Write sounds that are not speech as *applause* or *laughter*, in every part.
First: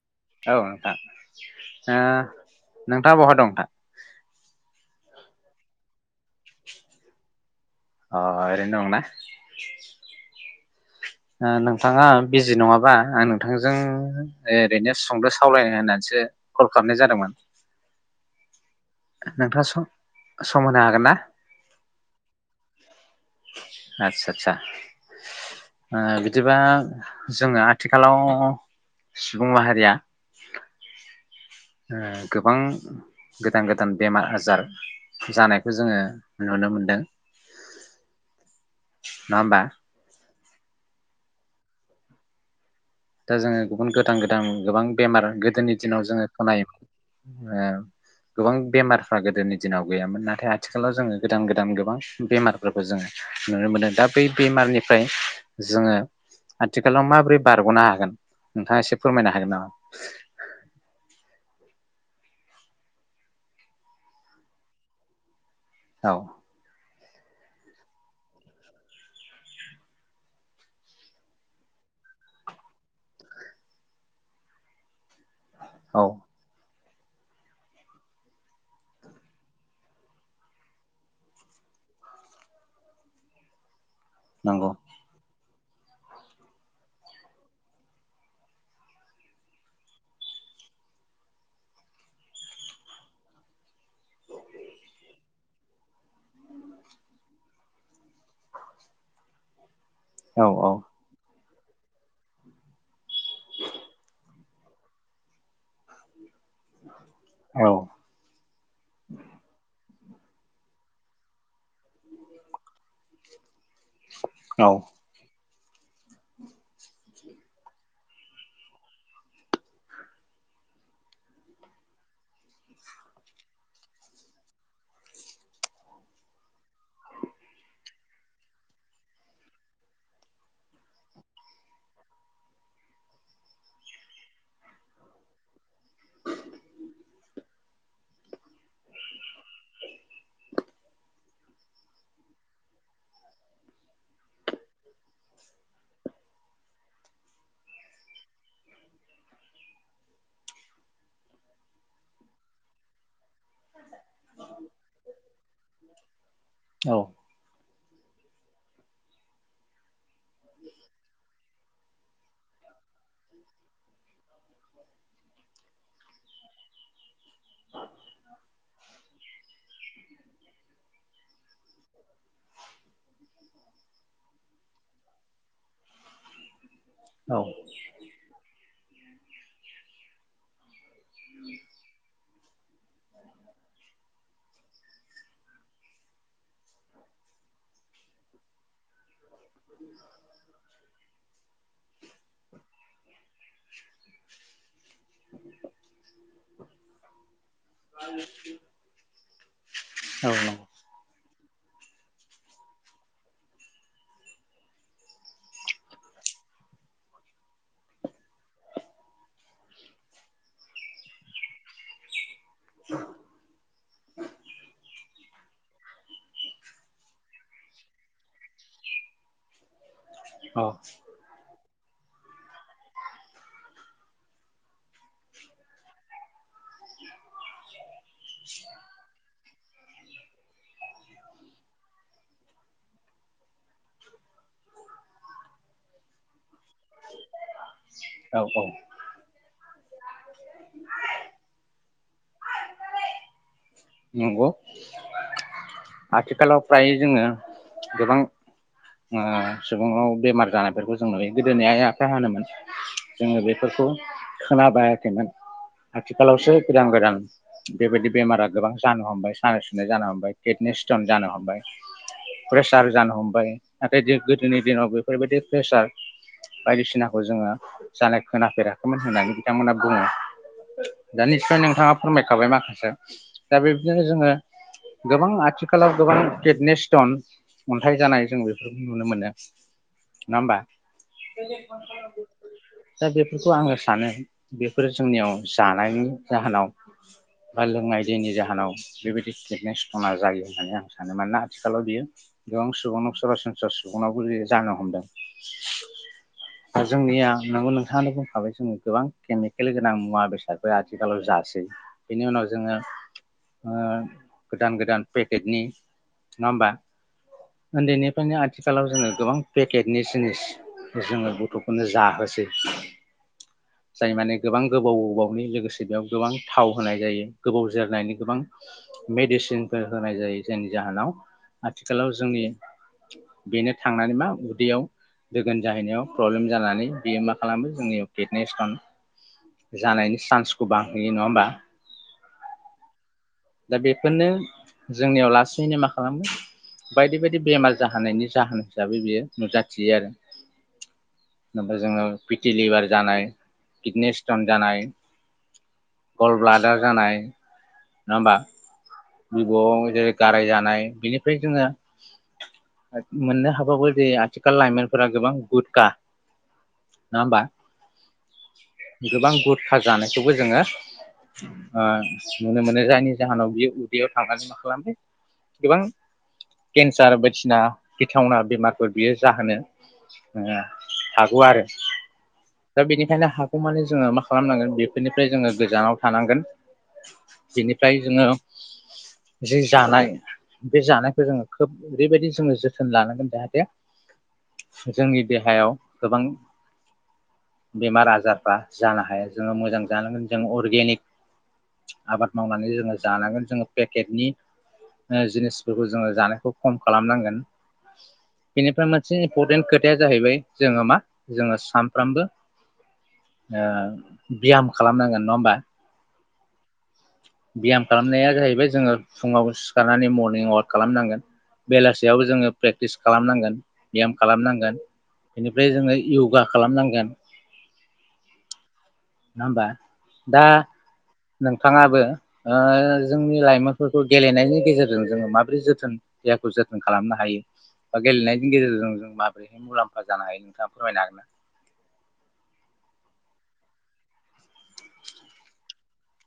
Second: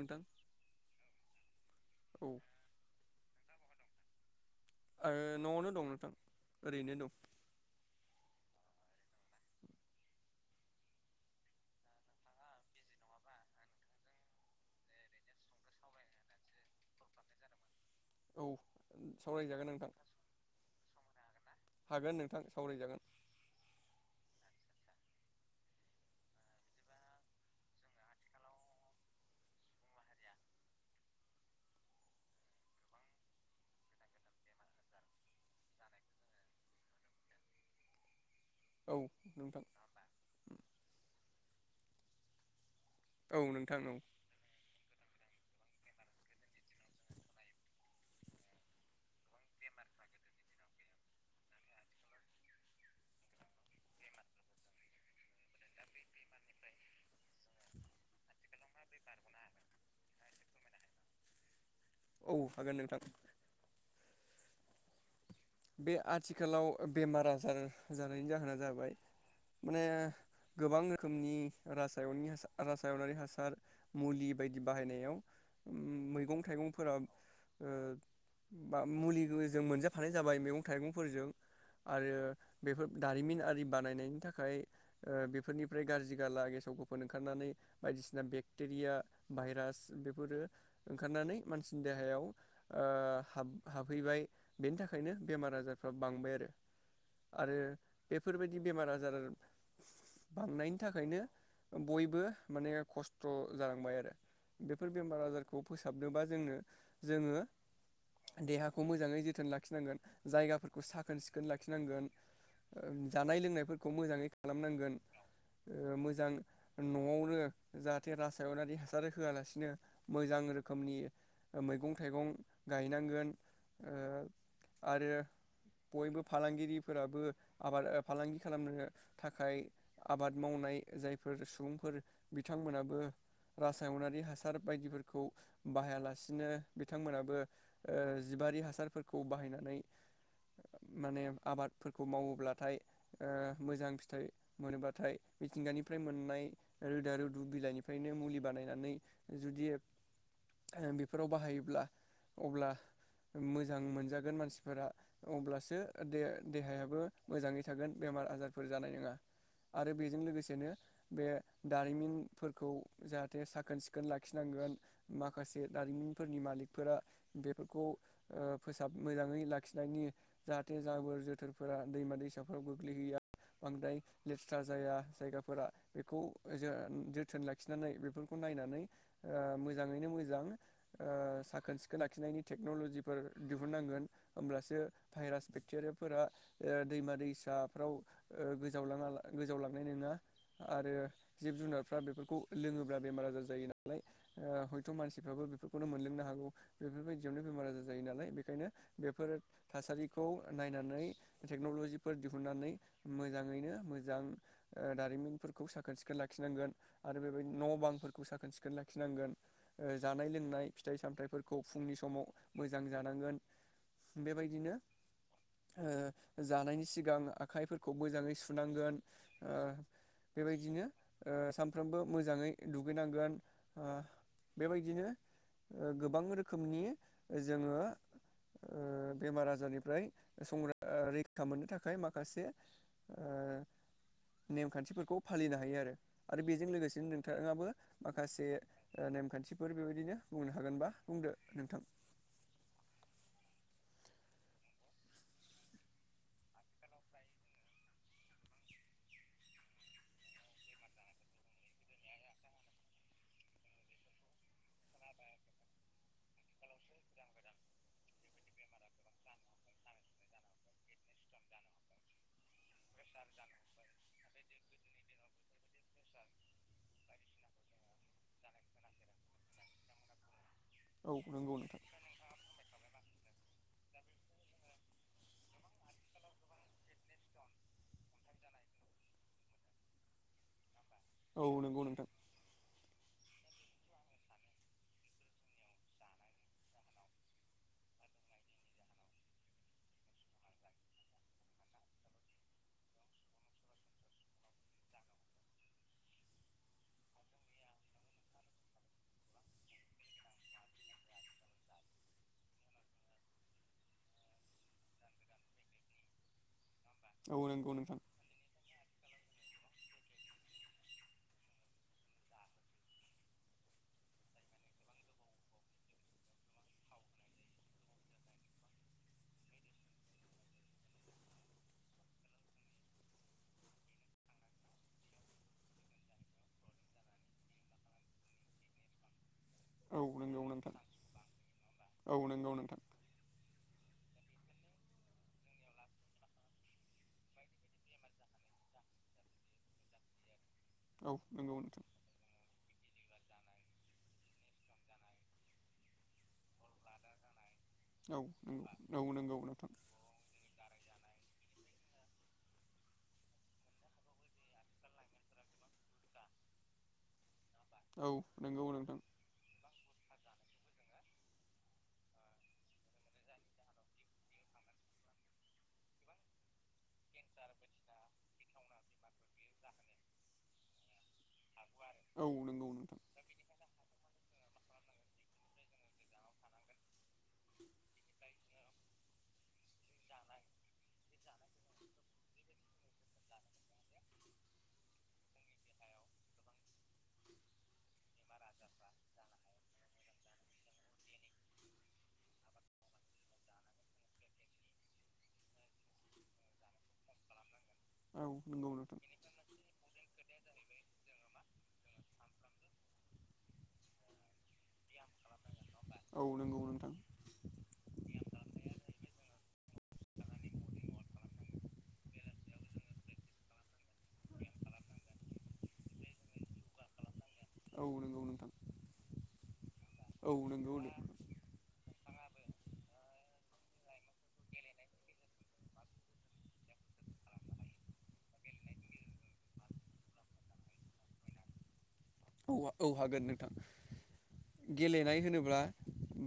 नोंथां औ नोंथा औ ओ नोंथाङा बहा दं दा? ओ न'आवनो दं नोंथां ओरैनो दं। अ ओरैनो दंना ओ नोंथाङा बिजि नङाबा आं नोंथांजों ओरैनो सुंद सावलायनो होननानैसो कल खालामनाय जादोंमोन। औ सावरायजागोन नोंथाङा नोंथां सम होनो हागोन ना? सावराय जागोन। आदचा-आदचा बिदिबा जोङो आथिखालाव सुबुं माहारिया ओ गोबां गोदान-गोदान बेमार आजार जानायखौ जोङो नुनो मोनदों। औ नङा होनबा। नोंथां दा औ जोङो नोंथां बेखौनो औ गोदान-गोदान गोबां बेमार गोदोनि दिनाव जोङो खोनायोमोन ओ गोबां बेमारफ्रा गोदोनि दिनाव गैयामोन नाथाय आथिखालाव जोङो गोदान-गोदान गोबां बेमारफोरखौ जोङो नुनो मोनो। दा बै बेमारनिफ्राय जोङो आथिखालाव माबोरै बारगनो हायो। गोन नोंथाङा एसे फोरमायनो हागोन नामा। औ हागोन नोंथां। बे औ आथिखालाव- बेमार आजार जानायनि जाहोना जाबाय माने गोबां रोखोमनि रासायना रासायनारि हासार मुलि बायदि बाहायनायाव औ मैगं थाइगं फोराव अ बा मुलिबो जों मोनजाफानाय जाबाय मैगं -थाइगंफोरजों आरो बेफोर दारिमिन आरि बानायनायनि थाखाय नंगौ ओ बेफोरनि ओमफ्राय गारजि गाला गेसाव गेफोन ओंखारनानै बायदिसिना बेक्टेरिया भाइरा नो बेमार आजार फ्राबो बांबाय आरो आरो बेफोरबायदि बेमार आजार औ औ बांनायनि थाखायनो बयबो माने खस्थ' जालांबाय आरो। बेफोर बेमार आजारखौ फोसाबनोबा जोंनो जोङो औ देहाखौ मोजाङै जोथोन ला नांगोन जायगा फोरखौ साखोन सिखोन लाखिनांगोन ओ जानाय लोंनायफोर खौ मोजाङै खालाम नांगोन। ओ मोजां न'आवनो जाहाथे रासायनारि हासार होयालासिनो मोजां रोखोमनि मैगं थाइगं गायनांगोन ओ आरो बयबो फालांगिरिफोराबो आबाद फालांगि खालामनो थाखाय आबाद मावनाय जायफोर सुबुंफोर बिथांमोनाबो रासायनारि हासार बायदिफोरखौ बाहायालासिनो बिथांमोनाबो ओ जिबारि हासार फोर खौ बाहायनानै माने आबादफोरखौ मावोब्लाथाय ओ मोजां फिथाइ मोनोब्लाथाय मिथिंगानिफ्राय मोननाय रोदा रुदु बिलाइनिफ्रायनो मुलि बानायनानै जुदि बेफोराव बाहायोब्ला अब्ला मोजां मोजागोन मानसिफोरा। अब्लासो दे देहायाबो औ मोजाङै थागोन बेमार आजारफोर जानाय नङा आरो बेजों लोगोसेनो बे दारिमिनफोरखौ जाहाथे साखोन सिखोन लाखिनांगोन माखासे दारिमिनफोरनि मालिकफोरा बेफोरखौ ओ फोसाब मोजाङै लाखिनायनि जाहाथे जाबोर जोथोरफोरा दैमा दैसाफ्राव गोग्लैहैया बांद्राय लेथ्रा जाया जायगाफोरा बेखौ जों औ जोथोन लाखिनानै बेफोरखौ नायनानै ओ मोजाङैनो मोजां ओ साखोन सिखोन लाखिनायनि टेक्न'ल'जिफोर नांगोन अमब्लासो भाइरास भेकटेरिया फोरा अ दैमा - दैसाफ्राव गोजाव नांगोन होनब्लासो भायराज बेक्टेरियाफोरा ओ दैमा दैसाफ्राव ओ गोजाव लाङा गोजाव लांनाय नङा आरो जिब जुनारफ्रा बेफोरखौ लोड़ोब्ला बेमार आजार जायो नालाय हयथ' मानसिफ्राबो बेफोरखौनो मोनलोंनो हागौ बेफोर बायदि आवनो बेमार आजार जायो नालाय। बेखायनो बेफोर थासारिखौ नंगौ नायनानै टेक्न'ल'जिफोर दिहुनन्नानै मोजाङैनो मोजां ओ दारिमिनफोरखौ साखोन सिखोन लाखिनांगोन आरो बेबायदि न' बांफोरखौ साखोन सिखोन लाखिनांगोन जानाय लोंनाय फिथाइ सामथाइफोरखौ फुंनि समाव मो जानांगोन। बेबायदिनो ओ जानायनि सिगां आखाइफोरखौ मोजाङै सुनांगोन ओ औ बेबायदिनो ओ सानफ्रोमबो मोजाङै दुगैनांगोन ओ बेबायदिनो ओ गोबां रोखोमनि जोङो ओ बेमार आजारनि फ्राय संरा रैखा मोननो थाखाय माखासे ओ नेमखान्थिफोरखौ फालिनो हायो आरो बे जों लोगोसेनो नोंथांङाबो माखासे औ औ ओ नेमखान्थिफोर बे बिनो बुंनो हागोनबा बुंदो नोंथां नंगौ आथिखालावफ्राय जोंङो गोबां ओ सुबुंआव बेमार जानायफोरखौ जों नुयो गोदोनि आइ आफाया होनोमोन जोंङो बेफोरखौ खोनाबायाखैमोन आथिखालावसो गोदान- गोदान बेबायदि बेमारा गोबां जानो हमबाय सानाय सुनाय जानो हमबाय किदनि स्टन जानो हमबाय सार जानो हमबाय नाथाय जों गोदोनि दिनाव बेफोरबायदि प्रेसार बायदिसिनाखौ जोंङो जानाय खोनाफेराखैमोन होननानै बिथांमोना बुङो औ दा नंगौ निस्य नोंथां नोंथांङा फोरमायखाबाय माखासे बि *unintelligible* दा बेबदिनो जोंङो गोबां आथिखालाव गोबां किडनि स्टन अन्थाइ जानाय जों बेफोरखौ नुनो मोनो नङा होमबा औ नंगौ नोंथां *unintelligible* दा बेफोरखौ आंङो सानो बेफोरो जोंनियाव जानायनि जाहोनाव बा लोंनाय जेनि जाहोनाव बेबायदि किदने स्टनाजायो होननानै आं सानो मानोना आथिखालाव बियो गोबां सुबुंन सरासनस्रा सुबुंनावबो जानो हमदों दा जोंनिया नोंगौ नोंथांङानो बुंखाबाय जों गोबां केमिकेल गोनां मुवा बेसादफोर आथिखालाव जासै बेनि उनाव जोंङो ओ गोदान- गोदान पेकेटनि नंङा होमबा औ नंगौ नोंथां उन्दैनिफ्रायनो आथिखालाव जोंङो गोबां पेकेटनि जिनिस जोंङो गथ'फोरनो जाहोसै जाय माने गोबां गोबाव -गोबनि लोगोसे बेयाव गोबां थाव होनाय जायो गोबाव जोरनायनि गोबां मेडिसिनफोर होनाय जायो जायनि जाहोनाव आथिखालाव जोंनि बेनो थांनानै मा उदैयाव दोगोन जाहैनायाव प्रब्लेम जानानै बेयो मा खालामो जोंनियाव किडनि स्टन औ जानायनि नंगौ सान्सखौ नोंथां बांहैयो नंङा होमबा औ नंगौ नोंथां दा बेफोरनो जोंनियाव लासैनो मा खालामगो बायदि बायदि बेमार जाहोनायनि जाहोन हिसाबै बियो नुजाथियो आरो औ नंगौ ओफ्राय नोंथां जोंङो पिटिलिभार जानाय किडनि स्टन जानाय गल ब्लाडार जानाय औ औ नंगौ नोंथां बिबुआव जेरै गाराय जानाय बिनि ओमफ्राय जोंङो मोननो हाबाबो जे आथिखाल लाइमोनफोरा गोबां गुदखा नङा होमबा औ नंगौ नोंथां खा जानायखौबो जोंङो ओ नुनो मोनो जायनि जाहोनाव बियो बेयाव थांनानै मा खालामबाय गोबां केन्सार बायदिसिना गिथावना बेमारफोर बियो जाहोनो ओ हागौ औ आरो औ नंगौ दा नोंथां बेनिखायनो हागौ माने जोंङो मा खालामनांगोन बेफोरनिफ्राय जोंङो गोजानाव थानांगोन। बेनिफ्राय जोङो जि जानाय बे जानायखौ जोंङो खोब ओरैबायदि जोङो जोथोन लानांगोन जाहाथे जोंनि देहायाव गोबां बेमार आजारफ्रा जानो हाया जोंङो मोजां जानांगोन। जों अर्गेनिक आबाद मावनानै जोङो जानांगोन। फेकेटनि जिनिसफोरखौ जों जानायखौ खम खालामनांगोन। औ नंगौ बेनिफ्राय नोंथां मोनसे इम्परटेन्ट खोथाया जाहैबाय जोंङो मा जोंङो सानफ्रामबो ब्याम खालामनांगोन नंङा होमबा। औ नंगौ नोंथां ब्याम खालामनाया जाहैबाय जोंङो फुङाव सिखारनानै मरनिं अवाक खालामनांगोन, बेलासियाव जोंङो प्रेक्टिस खालामनांगोन, ब्याम खालामनांगोन बेनिफ्राय जोंङो यगा खालामनांगोन। औ नंगौ नोंथां। नङा होमबा औ दा नंगौ नोंथाङाबो ओ जोंनि लाइमोनफोरखौ गेलेनायनि गेजेरजों जोङो माबोरै जोथोन देहाखौ जोथोन खालामनो हायो बा गेलेनायनि गेजेरजों जों माबोरैहाय मुलाम्फा जानो हायो नोंथाङा फोरमायनो हागोन ना औ औ हागोन नोंथां गेलेनाय होनोब्ला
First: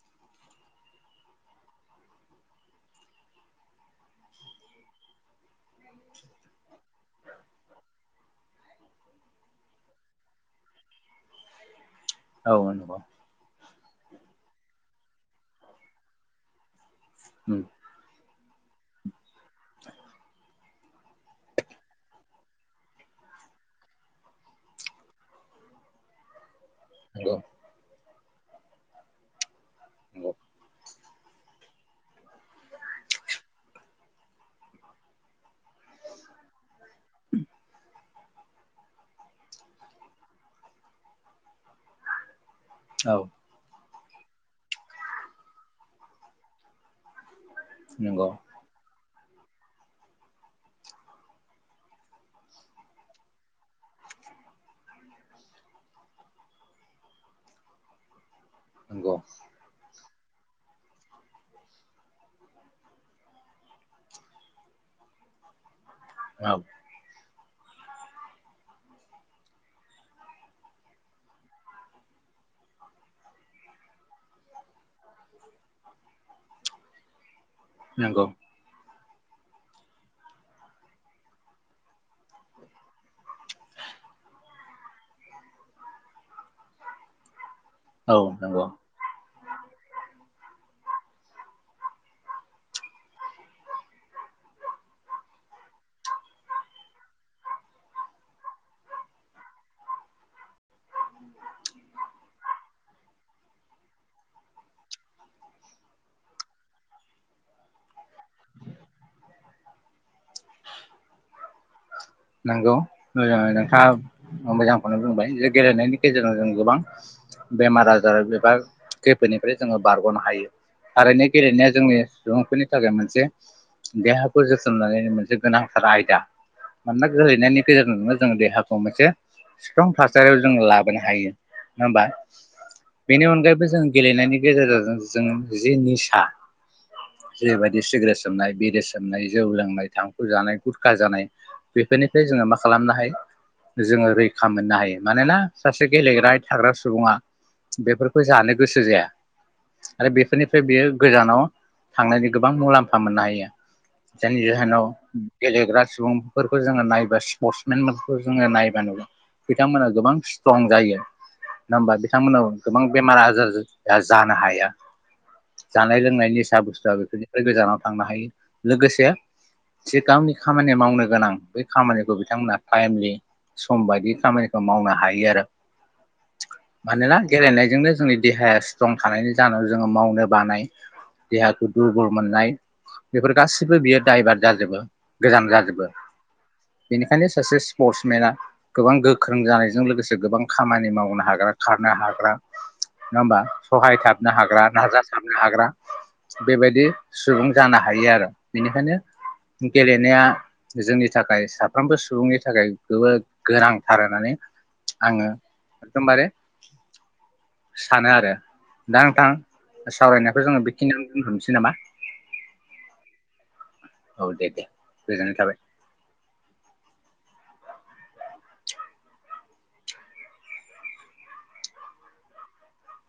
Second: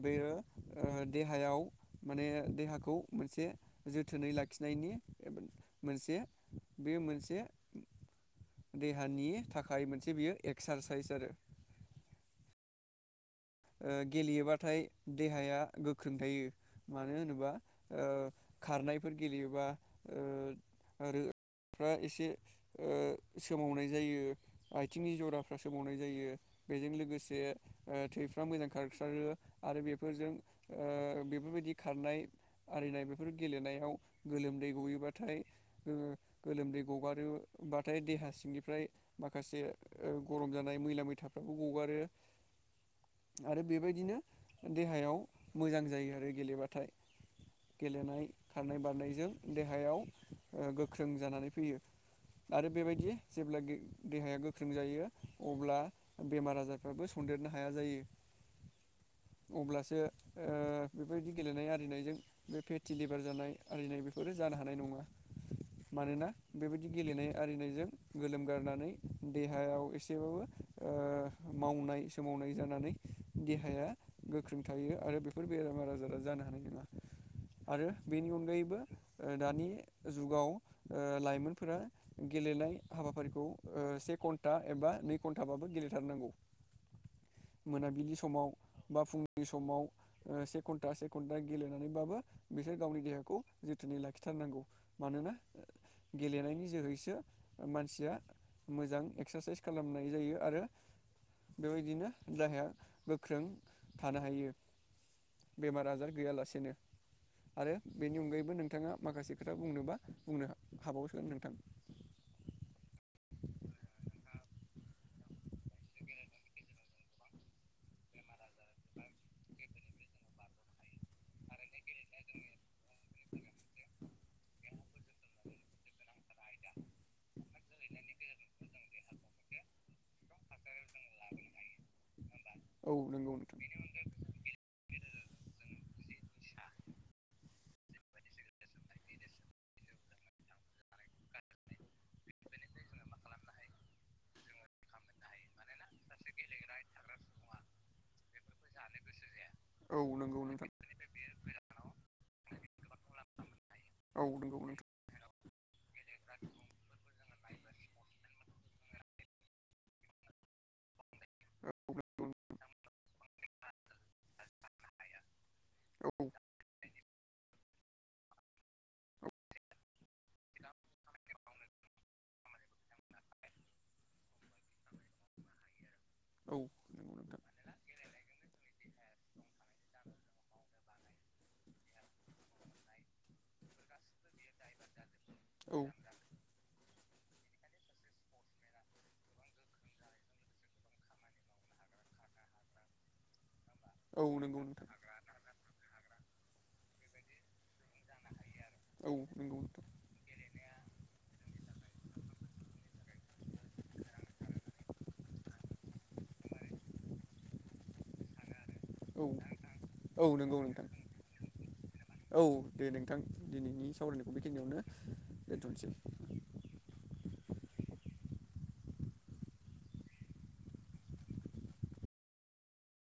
बेयो ओ देहायाव माने देहाखौ मोनसे जोथोनै लाखिनायनि मोनसे बे मोनसे देहानि थाखाय मोनसे बियो ए एक्सारसाइस आरो औ नोंगौ ओ गेलेयोबाथाय देहाया गोख्रों थायो मानो होनोबा उम ओ खारनायफोर गेलेयोबा ओ आरोफ्रा एसे ओ सोमावनाय जायो आथिंनि जराफ्रा सोमावनाय जायो बेजों लोगोसे ओ थै मोजां खारसारो आरो बेफोरजों ओ बेफोरबायदि खारनाय आरिनाय बेफोर गेलेनायाव गोलोमदै गयोबाथाय गोलोमदै गगारोब्लाथाय देहा सिंनिफ्राय माखासे गरम जानाय मैला मैथाफ्राबो गगारो आरो बेबायदि बिदिनो देहायाव मोजां जायो आरो गेलेबाथाय नंगौ औ गेलेनाय नंगौ खारनाय बारनायजों देहायाव ओ गोख्रों जानानै फैयो आरो बेबायदि जेब्ला देहाया गोख्रों जायो अब्ला बेमार आजारफ्राबो सदेरनो हाया जायो नंगौ अब्लासो ओ बेबायदि गेलेनाय आरिनायजों बे फेटि लिभार जानाय आरिनाय बेफोरो जानो हानाय नङा मानोना औ बेबायदि गेलेनाय आरिनायजों गोलोमगारनानै देहायाव एसेबाबो ओ मावनाय सोमावनाय जानानै देहाया गोख्रों थायो आरो बेफोर बेरामार आजारा जानो हानाय नङा आरो नंगौ बेनि अनगायैबो दानि जुगाव ओ लाइमोनफोरा गेलेनाय हाबाफारिखौ से घन्टा एबा नै घन्टाबाबो गेलेथारनांगौ मोनाबिलि औ समाव नंगौ बा फुं उनि समाव से घन्टा से घन्टा गेलेनानैबाबो बिसोर गावनि देहाखौ जोथोनै लाखिथारनांगौ मानोना गेलेनायनि जोहैसो मानसिया मोजां एक्सारसाइस खालामनाय जायो आरो बेबायदिनो देहाया गोख्रों थानो हायो बेमार आजार गैयालासेनो आरो बेनि अनगायैबो नोंथाङा माखासे खोथा बुंनोबा बुंनो हाबावगोन नोंथां नोंगौ ओ नोंथां मोजांखौनो बुंबाय जे गेलेनायनि गेजेरजों जों गोबां बेमार आजार एबा खैफोदनिफ्राय जोङो बारग'नो हायो थारैनो गेलेनाया जोंनि सुबुंफोरनि थाखाय मोनसे देहाखौ जोथोन लानायनि मोनसे गोनांथार आयदा मानोना गेलेनायनि गेजेरजोंनो जोङो देहाखौ मोनसे सिथ्रं थासारियाव जोङो लाब हायो नङा होमबा औ बेनि नंगौ नोंथां अनगायैबो जों गेलेनायनि गेजेरजों जोंङो जि निसा जेरैबायदि सिग्रेट सोबनाय बिरे सोबनाय जौ लोंनाय थांखु जानाय गुरखा जानाय बेफोरनिफ्राय जोङो मा खालामनो हायो जोङो रैखा मोननो हायो मानोना सासे गेलेग्रा थाग्रा सुबुङा बेफोरखौ जानो गोसो जाया औ आरो नंगौ बेफोरनिफ्राय नोंथां बेयो गोजानाव थांनायनि गोबां मुलाम्फा मोननो हायो औ जायनि नंगौ जाहोनाव नोंथां गेलेग्रा सुबुंफोरखौ जोङो नायबाय। स्पर्टसमेनफोरखौ जोङो नायबा नुयो बिथांमोना गोबां स्ट्रं जायो। नङा हबा बिथांमोनाव गोबां। बेमार आजार जानो हाया जानाय औ लोंनाय निसा बुस्थुआ बेफोरनिफ्राय गोजानाव थांनो हायो लोगोसे जे गावनि खामानि मावनो गोनां बै खामानिखौ बिथांमोनहा टाइमलि सम बायदि खामानिखौ मावनो हायो आरो नंगौ मानोना गेलेनायजोंनो जोंनि देहाया स्ट्रं थानायनि जाहोनाव जोङो मावनो बानाय देहाखौ दुरबल मोननाय बेफोर गासिबो बियो दाइभार्ट जाजोबो गोजान औ जाजोबो बेनिखायनो बेंखायनो सासे स्पर्टसमेना गोबां गोख्रों जानायजों लोगोसे गोबां खामानि मावनो हाग्रा खारनो हाग्रा नङा होमबा औ सहायथाबनो नंगौ हाग्रा नोंथां नाजाथाबनो हाग्रा बेबायदि सुबुं जानो हायो। हायो आरो बेनिखायनो औ नंगौ नोंथां औ नंगौ नोंथां गेलेनाया जोंनि थाखाय साफ्रोमबो सुबुंनि थाखाय जबोद गोनांथार होननानै आङो एखदमबारे सानो आरो दा औ नोंथां औ सावरायनायखौ नंगौ जोङो नोंथां बेखिनियावनो दोनथ'नोसै नामा औ दे नोंथां दिनैनि औ सावरायनाय दे दे बेखिनियावनो गोजोननाय थाबाय दोन्थ'सै